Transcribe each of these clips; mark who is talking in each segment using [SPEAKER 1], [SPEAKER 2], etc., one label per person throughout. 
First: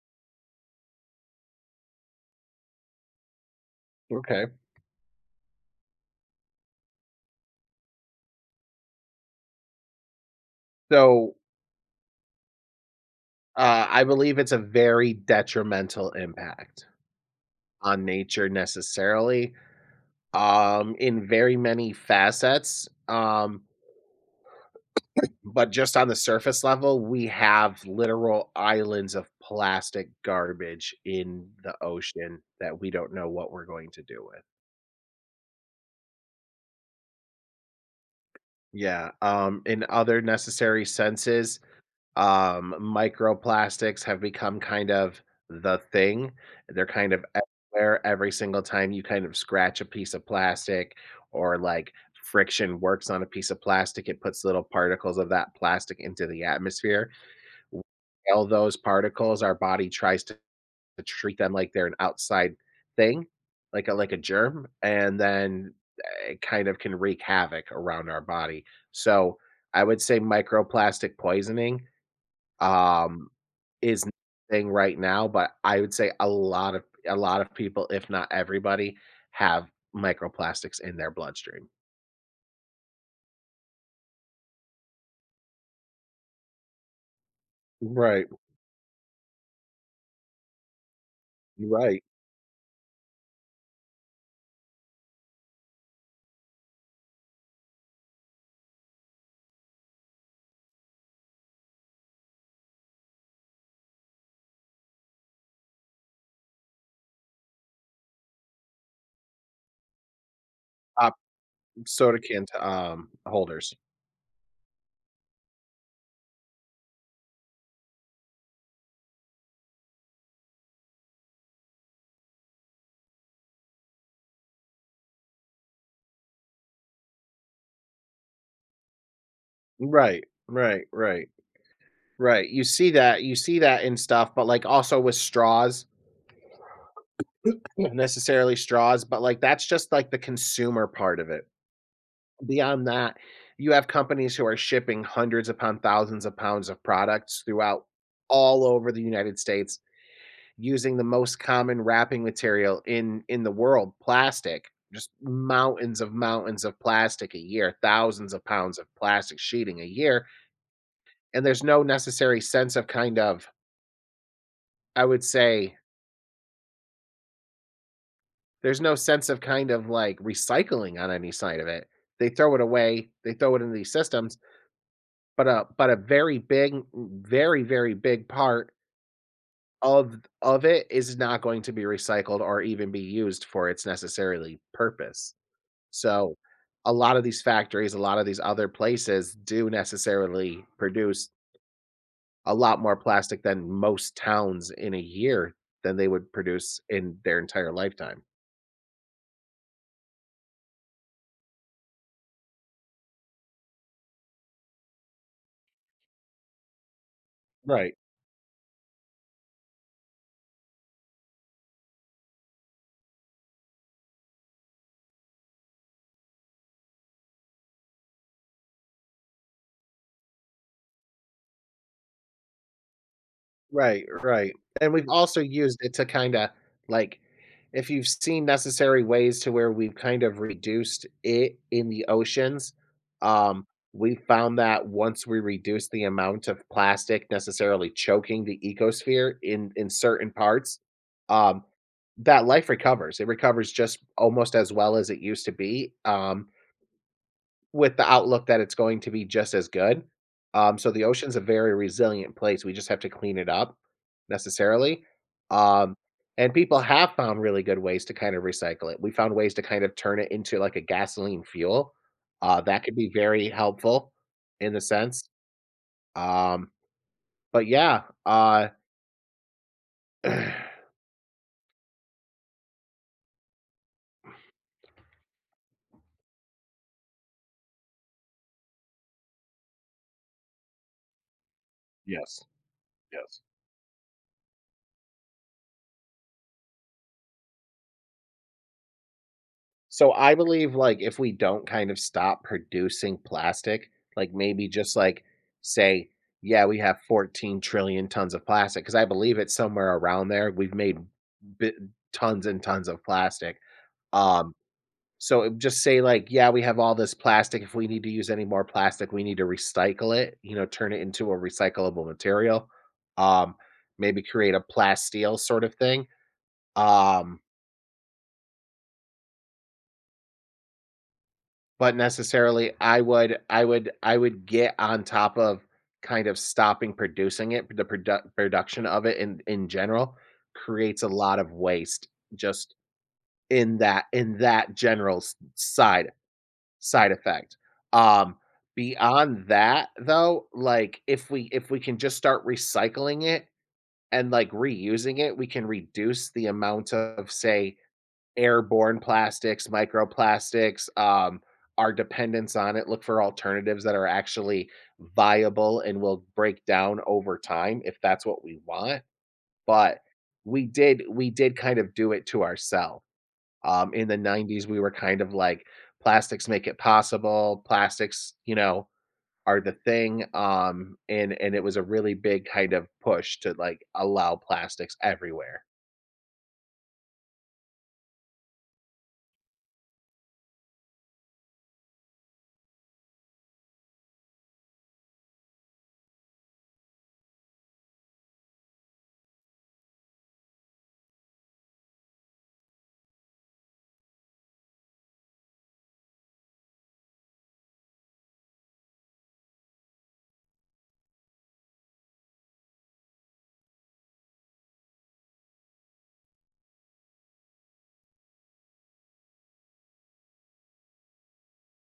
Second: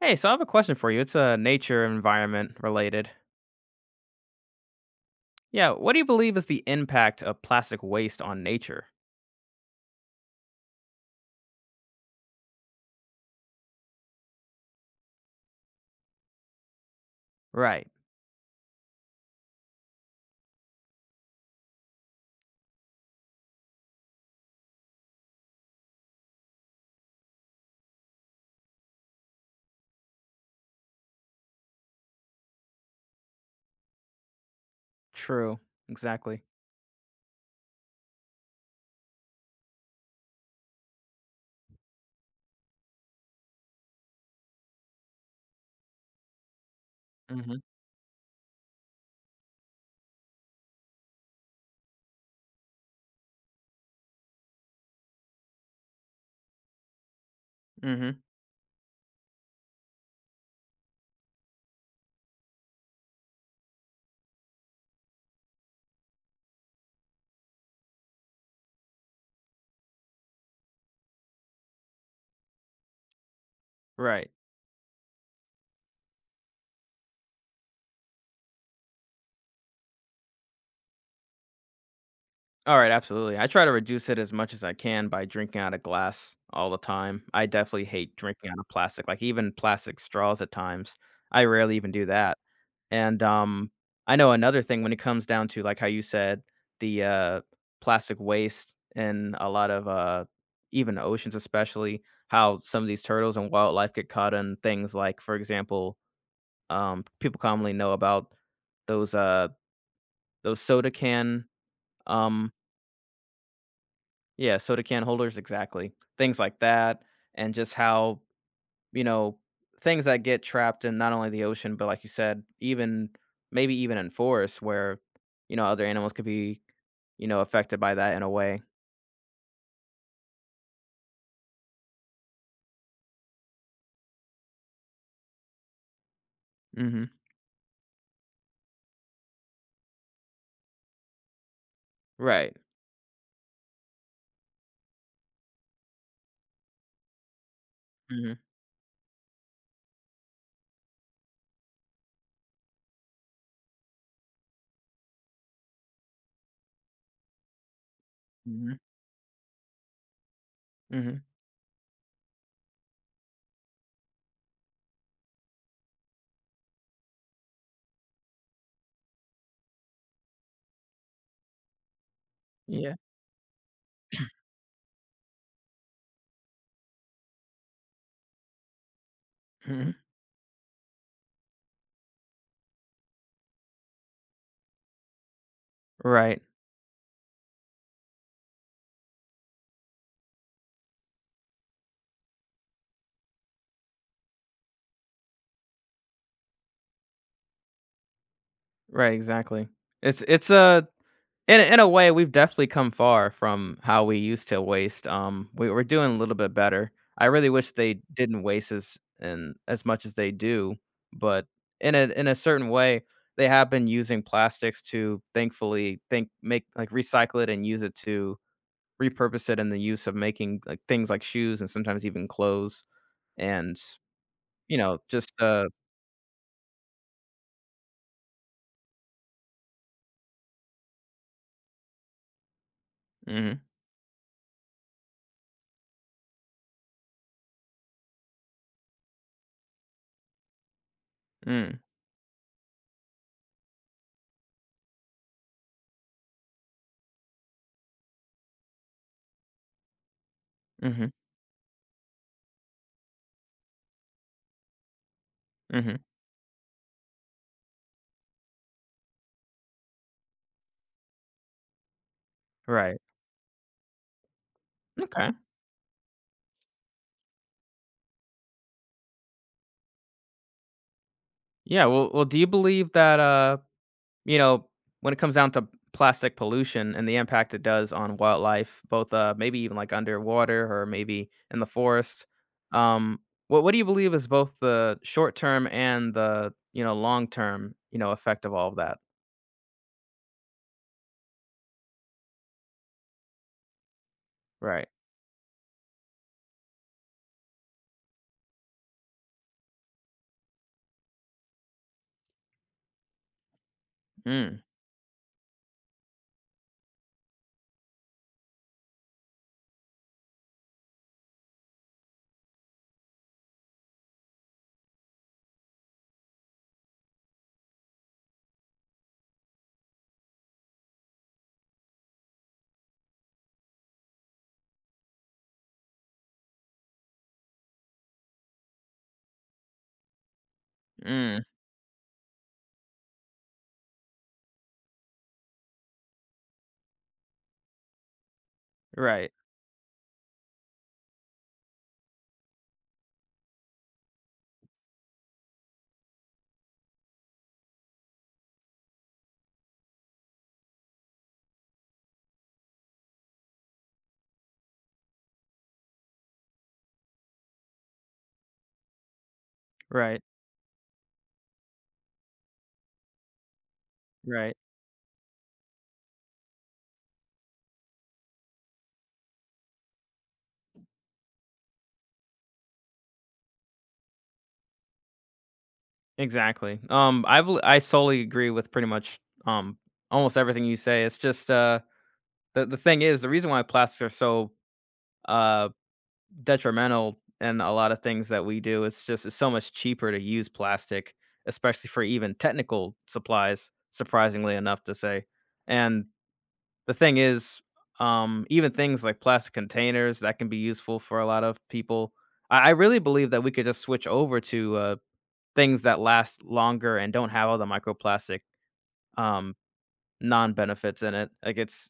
[SPEAKER 1] Hey, so I have a question for you. It's nature environment related.
[SPEAKER 2] Okay.
[SPEAKER 1] Yeah, what do you believe is the impact of plastic waste on nature?
[SPEAKER 2] So, I believe it's a very detrimental impact
[SPEAKER 1] Right.
[SPEAKER 2] on nature necessarily, in very many facets. But just on the surface level, we have literal islands of plastic garbage in the ocean that we don't know what we're going to do with.
[SPEAKER 1] True. Exactly.
[SPEAKER 2] Yeah. In other necessary senses, microplastics have become kind of the thing. They're kind of
[SPEAKER 1] Mhm.
[SPEAKER 2] everywhere every single time you kind of scratch a piece of plastic or like friction works on a piece of plastic, it puts little particles of that plastic into the atmosphere. We
[SPEAKER 1] Mhm.
[SPEAKER 2] inhale those particles, our body tries to treat them like they're an outside thing, like a germ, and then it kind of can wreak havoc around our body. So I would say microplastic poisoning um, is
[SPEAKER 1] Right.
[SPEAKER 2] thing right now, but I would say a lot of people, if not everybody, have microplastics in their bloodstream.
[SPEAKER 1] All right, absolutely. I try to reduce it as much as I can by drinking out of glass all the time. I definitely hate
[SPEAKER 2] Right,
[SPEAKER 1] drinking out of plastic, like even plastic straws at times. I rarely even
[SPEAKER 2] right.
[SPEAKER 1] do that. And, I know another thing when it comes down to, like, how you said, the, uh, plastic waste and a lot of, even oceans especially, how some of these turtles and wildlife get caught in things like, for example, people commonly know about those, uh, those soda
[SPEAKER 2] Pop
[SPEAKER 1] can,
[SPEAKER 2] soda can
[SPEAKER 1] um
[SPEAKER 2] t holders.
[SPEAKER 1] yeah, soda can holders, exactly, things like that, and just how you know, things that get trapped in not only the ocean, but like you said, even maybe even in forests where, other animals could be, affected by that in a way.
[SPEAKER 2] Right, right, right, right. You see that in stuff, but, like, also with straws,
[SPEAKER 1] hmm
[SPEAKER 2] not necessarily straws, but, like, that's just, like, the consumer part of it.
[SPEAKER 1] Right.
[SPEAKER 2] Beyond that, you have companies who are shipping hundreds upon thousands of pounds of products throughout
[SPEAKER 1] hmm
[SPEAKER 2] all over the United States using the most common wrapping material in the world, plastic. Just mountains of plastic a year, thousands of
[SPEAKER 1] hmm
[SPEAKER 2] pounds of plastic sheeting a year,
[SPEAKER 1] hmm
[SPEAKER 2] and there's no necessary sense of kind of I would say there's no sense of kind of like recycling on any side of it. They throw it
[SPEAKER 1] Yeah.
[SPEAKER 2] away, they throw it into these systems, but a very, very big part
[SPEAKER 1] hmm
[SPEAKER 2] of of it is not going to be recycled or even be used for its necessarily purpose. So,
[SPEAKER 1] Right.
[SPEAKER 2] a lot of these factories, a lot of these other places do necessarily produce a lot more plastic than most towns in a year than they would produce in their entire lifetime.
[SPEAKER 1] Right. Exactly. It's a. In a way, we've definitely come far from how we used to waste. We're doing a little bit better. I really wish
[SPEAKER 2] Right.
[SPEAKER 1] they didn't waste as and as much as they do, but in a certain way, they have been using plastics to thankfully think make like, recycle it and use it to repurpose it in the use of making, like, things like shoes and sometimes even clothes and,
[SPEAKER 2] Right, right,
[SPEAKER 1] you
[SPEAKER 2] and
[SPEAKER 1] know,
[SPEAKER 2] we've
[SPEAKER 1] just,
[SPEAKER 2] also
[SPEAKER 1] uh
[SPEAKER 2] used it to kinda, like if you've seen Necessary Ways to where we've kind of reduced it in the oceans,
[SPEAKER 1] Mhm,
[SPEAKER 2] um, we found that once we reduce the amount of plastic necessarily choking the ecosphere in certain parts, um,
[SPEAKER 1] mm,
[SPEAKER 2] that life recovers. It recovers just almost as well as it used to be, with the outlook that it's going to be just as good. So the
[SPEAKER 1] mhm,
[SPEAKER 2] ocean's a very resilient place, we just have to clean it up necessarily. Um,
[SPEAKER 1] mhm,
[SPEAKER 2] and people have found really good ways to kind of recycle it. We found ways to kind of turn it into like a gasoline fuel. That could
[SPEAKER 1] right,
[SPEAKER 2] be very helpful in the sense.
[SPEAKER 1] okay.
[SPEAKER 2] Um, but yeah, yes,
[SPEAKER 1] Yeah, well, do you believe that, you know, when it comes down to plastic pollution and the impact it does on wildlife, both maybe even like underwater or maybe in the forest.
[SPEAKER 2] yes.
[SPEAKER 1] Um what do you believe is both the short term and the, long term, effect of all of that?
[SPEAKER 2] So I believe like if we don't kind of stop producing plastic, like maybe
[SPEAKER 1] Right.
[SPEAKER 2] just like say, yeah, we have 14 trillion tons of plastic because I believe it's somewhere around there. We've made bi- tons and tons of plastic. Um,
[SPEAKER 1] Mm.
[SPEAKER 2] so just say like, yeah, we have all this plastic. If we need to use any more plastic, we need to recycle it. You know, turn it into a recyclable material. Um, Maybe create a plasteel sort of thing. Um, but necessarily I would get on top of kind of stopping producing it, the product production of it in general creates a lot
[SPEAKER 1] Mm.
[SPEAKER 2] of waste just in that general side effect. Um
[SPEAKER 1] Right.
[SPEAKER 2] Beyond that though, like if we can just start recycling it and like reusing it, we can reduce the amount of say airborne plastics, microplastics, our dependence on it. Look for alternatives that are actually viable and will break down over time if that's what we want. But
[SPEAKER 1] Right.
[SPEAKER 2] we did kind of do it to ourselves. In the
[SPEAKER 1] Right.
[SPEAKER 2] 90s, we were kind of like plastics make it possible. Plastics, you know, are the thing. And it was a really big kind of push to like allow plastics everywhere.
[SPEAKER 1] Exactly. I solely agree with pretty much um almost everything you say. It's just the thing is the reason why plastics are so uh detrimental in a lot of things that we do. It's just it's so much cheaper to use plastic, especially for even technical supplies, surprisingly enough to say. And the thing is, even things like plastic containers that can be useful for a lot of people. I really believe that we could just switch over to things that last longer and don't have all the microplastic um, non benefits in it. Like it's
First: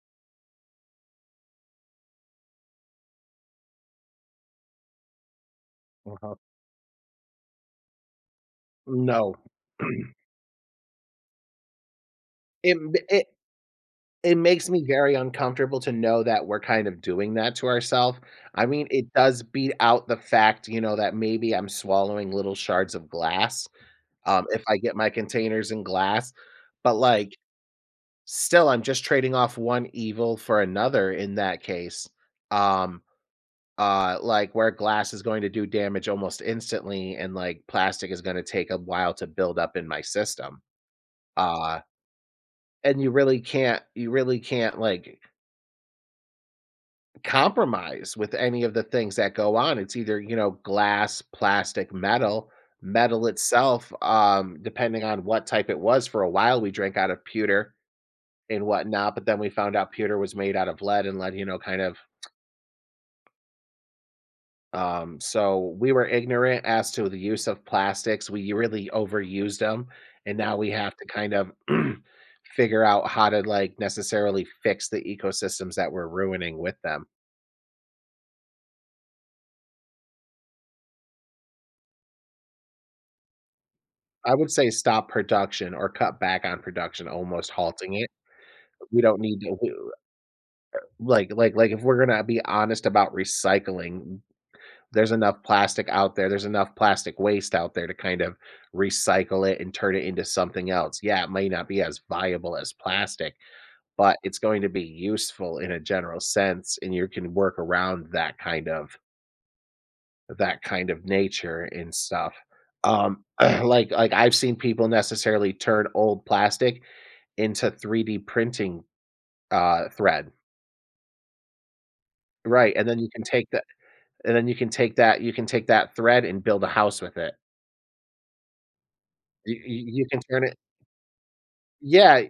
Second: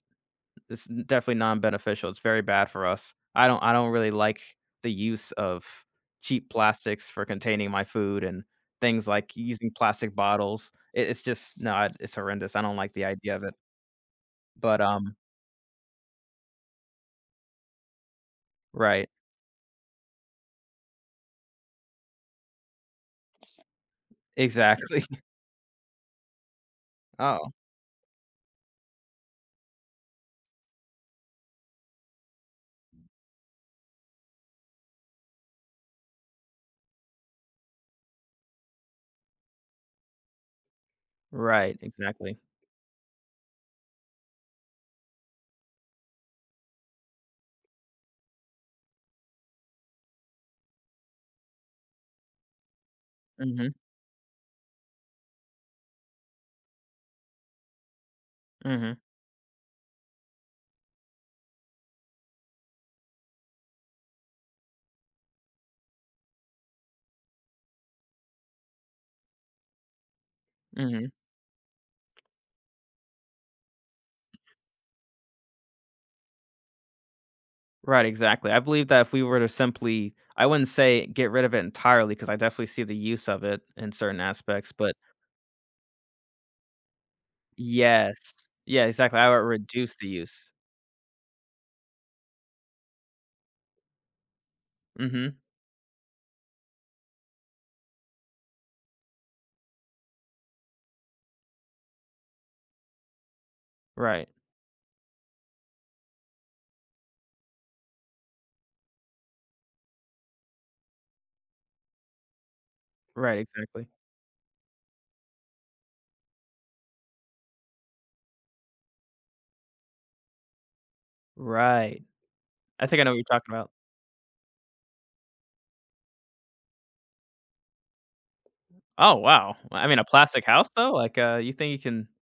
[SPEAKER 1] it's n- definitely non-beneficial, it's very bad for us. I don't really like the use of
[SPEAKER 2] Wow.
[SPEAKER 1] cheap plastics for containing my food and things like
[SPEAKER 2] No,
[SPEAKER 1] using plastic bottles. It's just no, I it's horrendous, I don't
[SPEAKER 2] it,
[SPEAKER 1] like the
[SPEAKER 2] it
[SPEAKER 1] idea of it.
[SPEAKER 2] it makes
[SPEAKER 1] But,
[SPEAKER 2] me very uncomfortable to know that we're kind of doing that to ourselves. I mean,
[SPEAKER 1] Right.
[SPEAKER 2] it does beat out the fact, you know, that maybe I'm swallowing little shards of glass, if I get
[SPEAKER 1] Exactly.
[SPEAKER 2] my containers in glass, but, like,
[SPEAKER 1] Oh,
[SPEAKER 2] still, I'm just trading off one evil for another in that case. Um, like, where glass is going to do damage almost instantly and, like, plastic is gonna take a while to build up in my system.
[SPEAKER 1] right,
[SPEAKER 2] Uh,
[SPEAKER 1] exactly.
[SPEAKER 2] and you really can't, like, compromise with any of the things that go on. It's either, you know, glass, plastic, metal. Metal
[SPEAKER 1] Mhm,
[SPEAKER 2] itself, depending on what type it was, for a while we drank out of pewter and
[SPEAKER 1] mhm,
[SPEAKER 2] whatnot, but then we found out pewter was made out of lead and lead, kind of. So we were ignorant as to the use of plastics. We really overused them, and now we have to
[SPEAKER 1] mhm.
[SPEAKER 2] kind of figure out how to like necessarily fix the ecosystems that we're ruining with them.
[SPEAKER 1] Right, exactly. I believe that if we were to simply I wouldn't say get rid of it entirely because I definitely see the use of it in certain
[SPEAKER 2] I would say
[SPEAKER 1] aspects, but
[SPEAKER 2] stop production or cut back on production, almost halting it.
[SPEAKER 1] yes. Yeah,
[SPEAKER 2] We
[SPEAKER 1] exactly,
[SPEAKER 2] don't
[SPEAKER 1] I would
[SPEAKER 2] need to w
[SPEAKER 1] reduce the use.
[SPEAKER 2] like, If we're gonna be honest about recycling, there's
[SPEAKER 1] Mhm.
[SPEAKER 2] enough plastic out there, there's enough plastic waste out there to kind of recycle it and turn it into something else. Yeah, it may not be as viable as plastic, but
[SPEAKER 1] Right.
[SPEAKER 2] it's going to be useful in a general sense, and you can work around that kind of nature and stuff.
[SPEAKER 1] Right, exactly.
[SPEAKER 2] I've seen people necessarily turn old plastic into 3D printing, thread.
[SPEAKER 1] Right.
[SPEAKER 2] Right,
[SPEAKER 1] I
[SPEAKER 2] and then
[SPEAKER 1] think I know what you're talking about.
[SPEAKER 2] you can take that thread and build a house with it.
[SPEAKER 1] Oh, wow.
[SPEAKER 2] You
[SPEAKER 1] Well,
[SPEAKER 2] you
[SPEAKER 1] I mean, a
[SPEAKER 2] you can
[SPEAKER 1] plastic
[SPEAKER 2] turn it.
[SPEAKER 1] house, though? Like, you think you can.
[SPEAKER 2] Yeah,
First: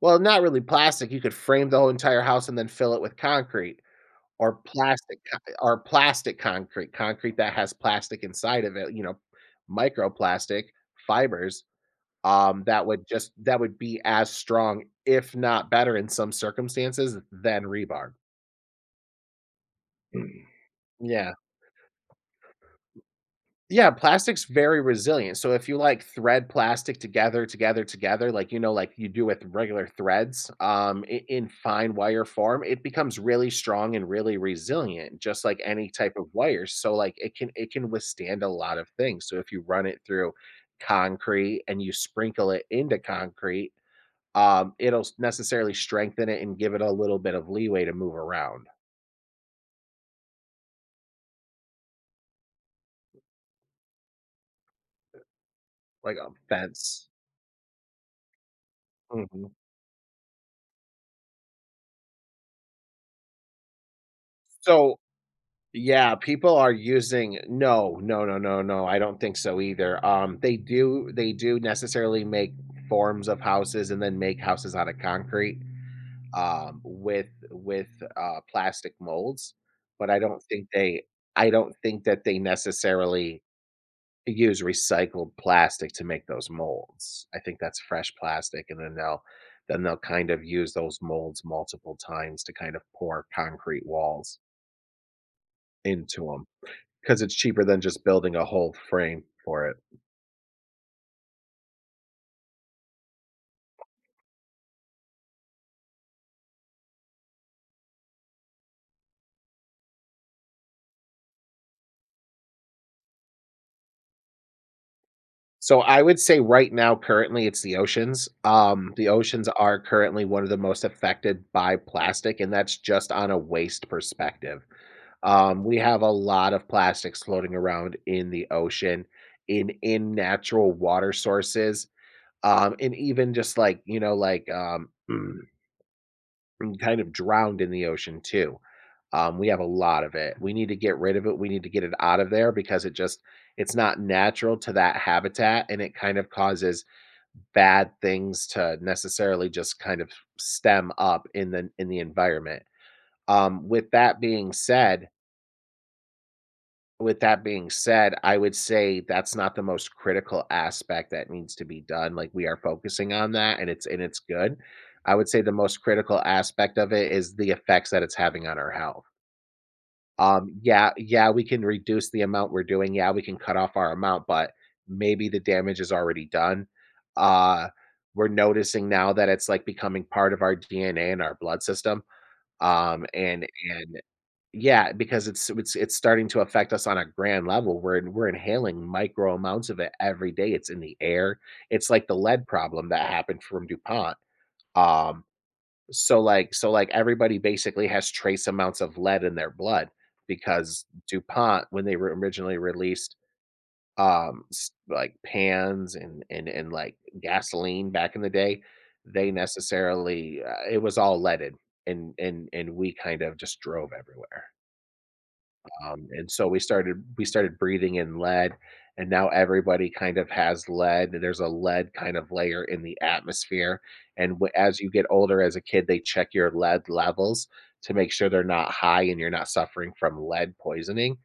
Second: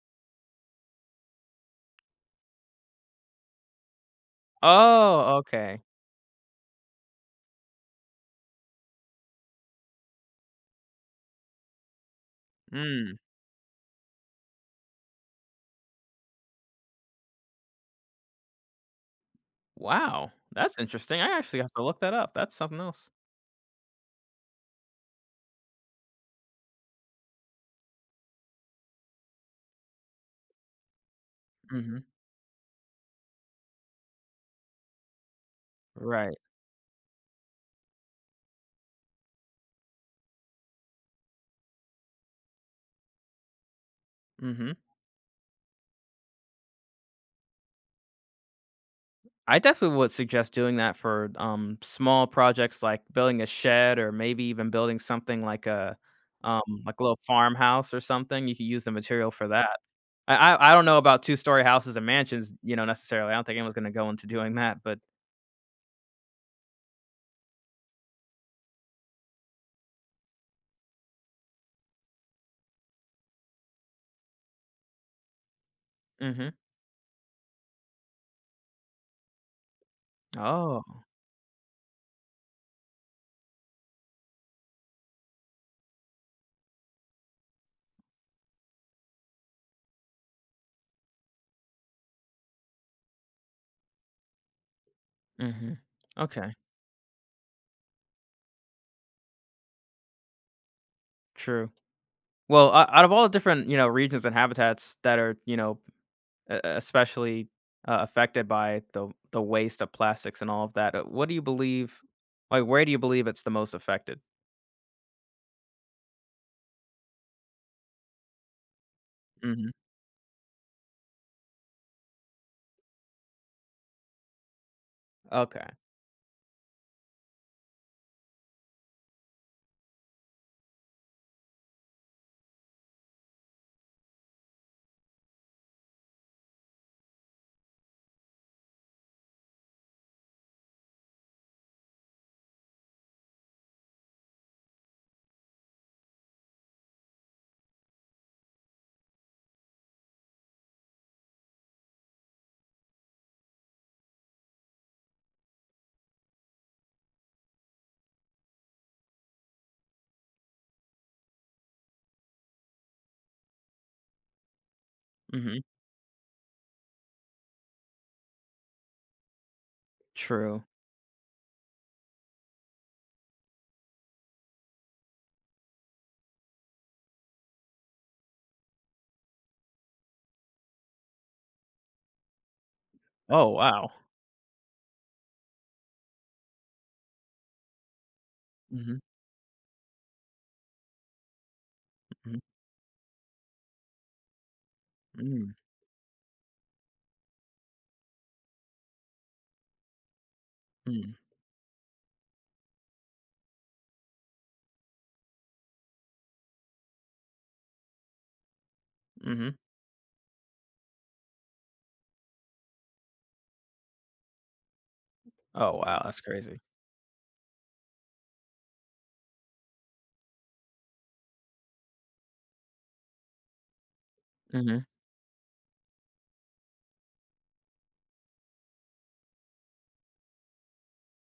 [SPEAKER 2] well, not really plastic, you could frame the whole entire house and then fill it with concrete or plastic
[SPEAKER 1] Oh,
[SPEAKER 2] co or
[SPEAKER 1] okay.
[SPEAKER 2] plastic concrete, concrete that has plastic inside of it, you know, microplastic fibers, that would
[SPEAKER 1] Mm.
[SPEAKER 2] just that would be as strong, if not better in some circumstances, than rebar.
[SPEAKER 1] Wow. That's interesting.
[SPEAKER 2] Yeah.
[SPEAKER 1] I actually have to look that up. That's something else.
[SPEAKER 2] Yeah, plastic's very resilient. So if you like thread plastic together, together, together, like like you do with regular threads, in fine
[SPEAKER 1] Mhm.
[SPEAKER 2] wire form, it becomes really strong and really resilient, just like any type of
[SPEAKER 1] Right.
[SPEAKER 2] wire. So like it can withstand a lot of things. So if you run it through concrete and you sprinkle it into concrete,
[SPEAKER 1] Mhm.
[SPEAKER 2] it'll necessarily strengthen it and give it a little bit of leeway to move around,
[SPEAKER 1] I definitely would suggest doing that for, small projects like building a shed or maybe even building something
[SPEAKER 2] like a
[SPEAKER 1] like a
[SPEAKER 2] fence.
[SPEAKER 1] little farmhouse or something. You could use the material for
[SPEAKER 2] Mhm.
[SPEAKER 1] that. I don't know about two-story houses and mansions, you know, necessarily. I don't think anyone's gonna go into doing that, but
[SPEAKER 2] So yeah, people are using. No, no, no, no, no, I don't think so either. They do necessarily make forms of houses and then make houses out of concrete
[SPEAKER 1] mhm.
[SPEAKER 2] with plastic molds, but
[SPEAKER 1] Oh,
[SPEAKER 2] I don't think that they necessarily use recycled plastic to make those molds. I think that's fresh plastic, and then they'll kind of use those molds multiple times to kind of pour concrete walls
[SPEAKER 1] mhm.
[SPEAKER 2] into them.
[SPEAKER 1] Okay,
[SPEAKER 2] 'Cause it's cheaper than just building a whole frame for it.
[SPEAKER 1] true. Well, o out of all the different, you know, regions and habitats that are, you know, e especially, affected by the waste of plastics and all of that, what do you believe like, where do you believe it's the most affected?
[SPEAKER 2] So I would say right now, currently, it's the oceans. The oceans
[SPEAKER 1] Mhm.
[SPEAKER 2] are currently one of the most affected by plastic, and that's just on a waste perspective.
[SPEAKER 1] Okay.
[SPEAKER 2] We have a lot of plastics floating around in the ocean, in natural water sources, and even just like, like, kind of drowned in the ocean too. We have a lot of it. We need to get rid of it. We need to get it out of there because it just it's not natural to that habitat and it kind of causes bad things to necessarily just kind of stem up in the environment. Um, with that being said, with that being said, I would say that's not the most critical aspect that needs to be done. Like we are focusing on that and it's good. I would say the
[SPEAKER 1] Mhm.
[SPEAKER 2] most critical aspect of it is the effects that it's having on our health.
[SPEAKER 1] True.
[SPEAKER 2] Yeah, yeah, we can reduce the amount we're doing. Yeah, we can cut off our amount, but maybe the damage is already done. Uh, we're noticing now that it's like becoming part of our DNA and our blood system. Um, and
[SPEAKER 1] Oh, wow.
[SPEAKER 2] and yeah, because it's starting to affect us on a grand level. We're inhaling
[SPEAKER 1] Mhm,
[SPEAKER 2] micro amounts of it every day. It's in the air. It's like the
[SPEAKER 1] mhm.
[SPEAKER 2] lead problem that happened from DuPont. Um,
[SPEAKER 1] Mm,
[SPEAKER 2] so like everybody basically has trace amounts of lead in their blood because
[SPEAKER 1] mm,
[SPEAKER 2] DuPont when they were originally released, s like pans and like gasoline back in the day, they
[SPEAKER 1] mhm.
[SPEAKER 2] necessarily, it was all leaded and we kind of just drove everywhere.
[SPEAKER 1] Oh, wow, that's
[SPEAKER 2] And so
[SPEAKER 1] crazy.
[SPEAKER 2] we started breathing in lead, and now everybody kind of has lead. There's a lead kind of layer in the atmosphere, and as
[SPEAKER 1] Mhm,
[SPEAKER 2] you get older as a kid, they check your lead levels to make sure they're not high and you're not suffering from lead poisoning.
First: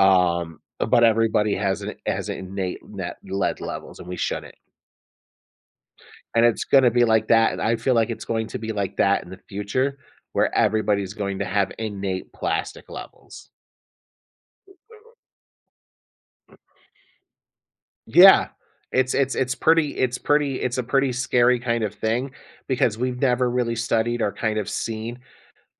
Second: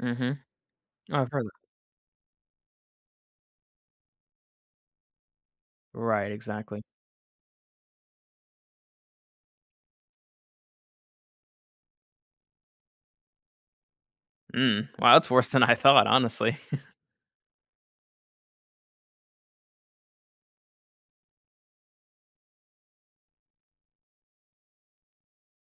[SPEAKER 1] mhm.
[SPEAKER 2] But
[SPEAKER 1] Oh, I've heard
[SPEAKER 2] everybody
[SPEAKER 1] that.
[SPEAKER 2] has an innate net lead levels, and we shouldn't.
[SPEAKER 1] Right,
[SPEAKER 2] And it's
[SPEAKER 1] exactly.
[SPEAKER 2] going to be like that, and I feel like it's going to be like that in the future, where everybody's going to have innate plastic levels.
[SPEAKER 1] Mm, wow, that's worse than I thought, honestly.
[SPEAKER 2] Yeah. It's a pretty scary kind of thing because we've never really studied or kind of seen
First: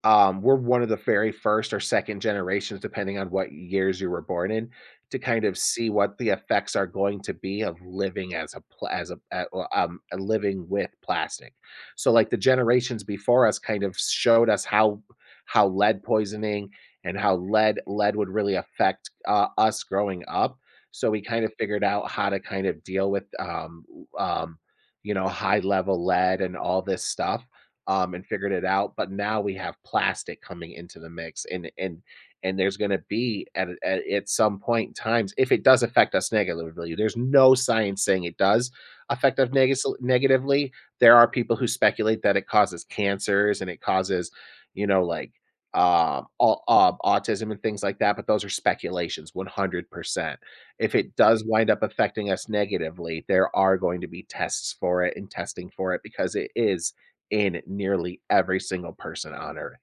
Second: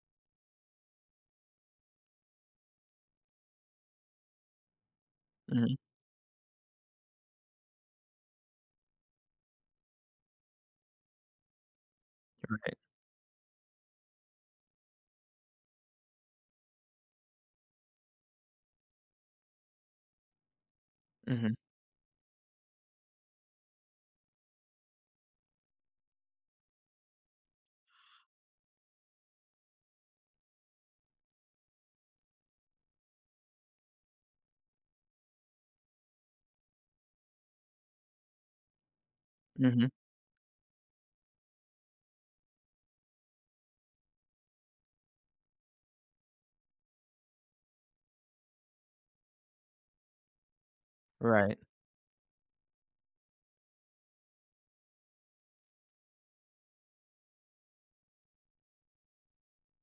[SPEAKER 2] we're one of the very first or second generations, depending on what years you were born in, to kind of
[SPEAKER 1] Mhm,
[SPEAKER 2] see what the effects are going to be of living as a living with plastic. So, like the
[SPEAKER 1] right.
[SPEAKER 2] generations before us, kind of showed us how lead poisoning and how lead would really affect us growing up. So we kind of
[SPEAKER 1] Mhm,
[SPEAKER 2] figured out how to kind of deal with um, high level lead and all this stuff and figured it out. But now we have plastic coming into the mix, and there's going to be at some point in times if it does affect us negatively. There's no science saying it does affect us
[SPEAKER 1] mhm,
[SPEAKER 2] negatively. There are people who speculate that it causes cancers and it causes, you know, like autism and things like that. But those are speculations, 100%. If it does
[SPEAKER 1] right.
[SPEAKER 2] wind up affecting us negatively, there are going to be tests for it and testing for it because it is in nearly every single person on Earth,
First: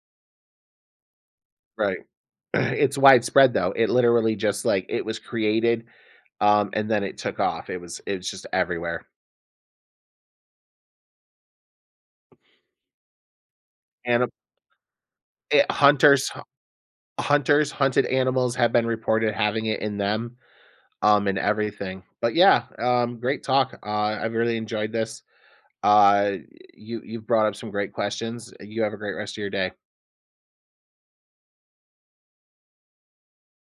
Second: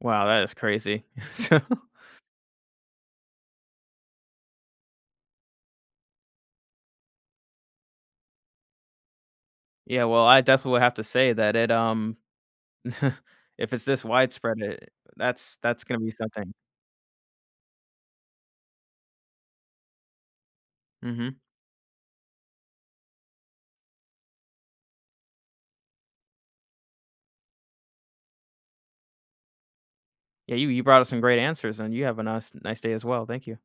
[SPEAKER 1] Wow, that is crazy. So,
[SPEAKER 2] right? It's widespread though. It literally just like it was created, and then it took off. It was just everywhere.
[SPEAKER 1] yeah, well, I definitely would have to say that it, if it's this
[SPEAKER 2] And
[SPEAKER 1] widespread, it
[SPEAKER 2] it,
[SPEAKER 1] that's gonna be
[SPEAKER 2] hunters,
[SPEAKER 1] something.
[SPEAKER 2] hunted animals have been reported having it in them, and
[SPEAKER 1] Mhm.
[SPEAKER 2] everything. But yeah, great talk. I've really enjoyed this. Uh, you've brought up some great questions. You have a great rest of your day.
[SPEAKER 1] Yeah, you brought us some great answers, and you have a nice nice day as well. Thank you.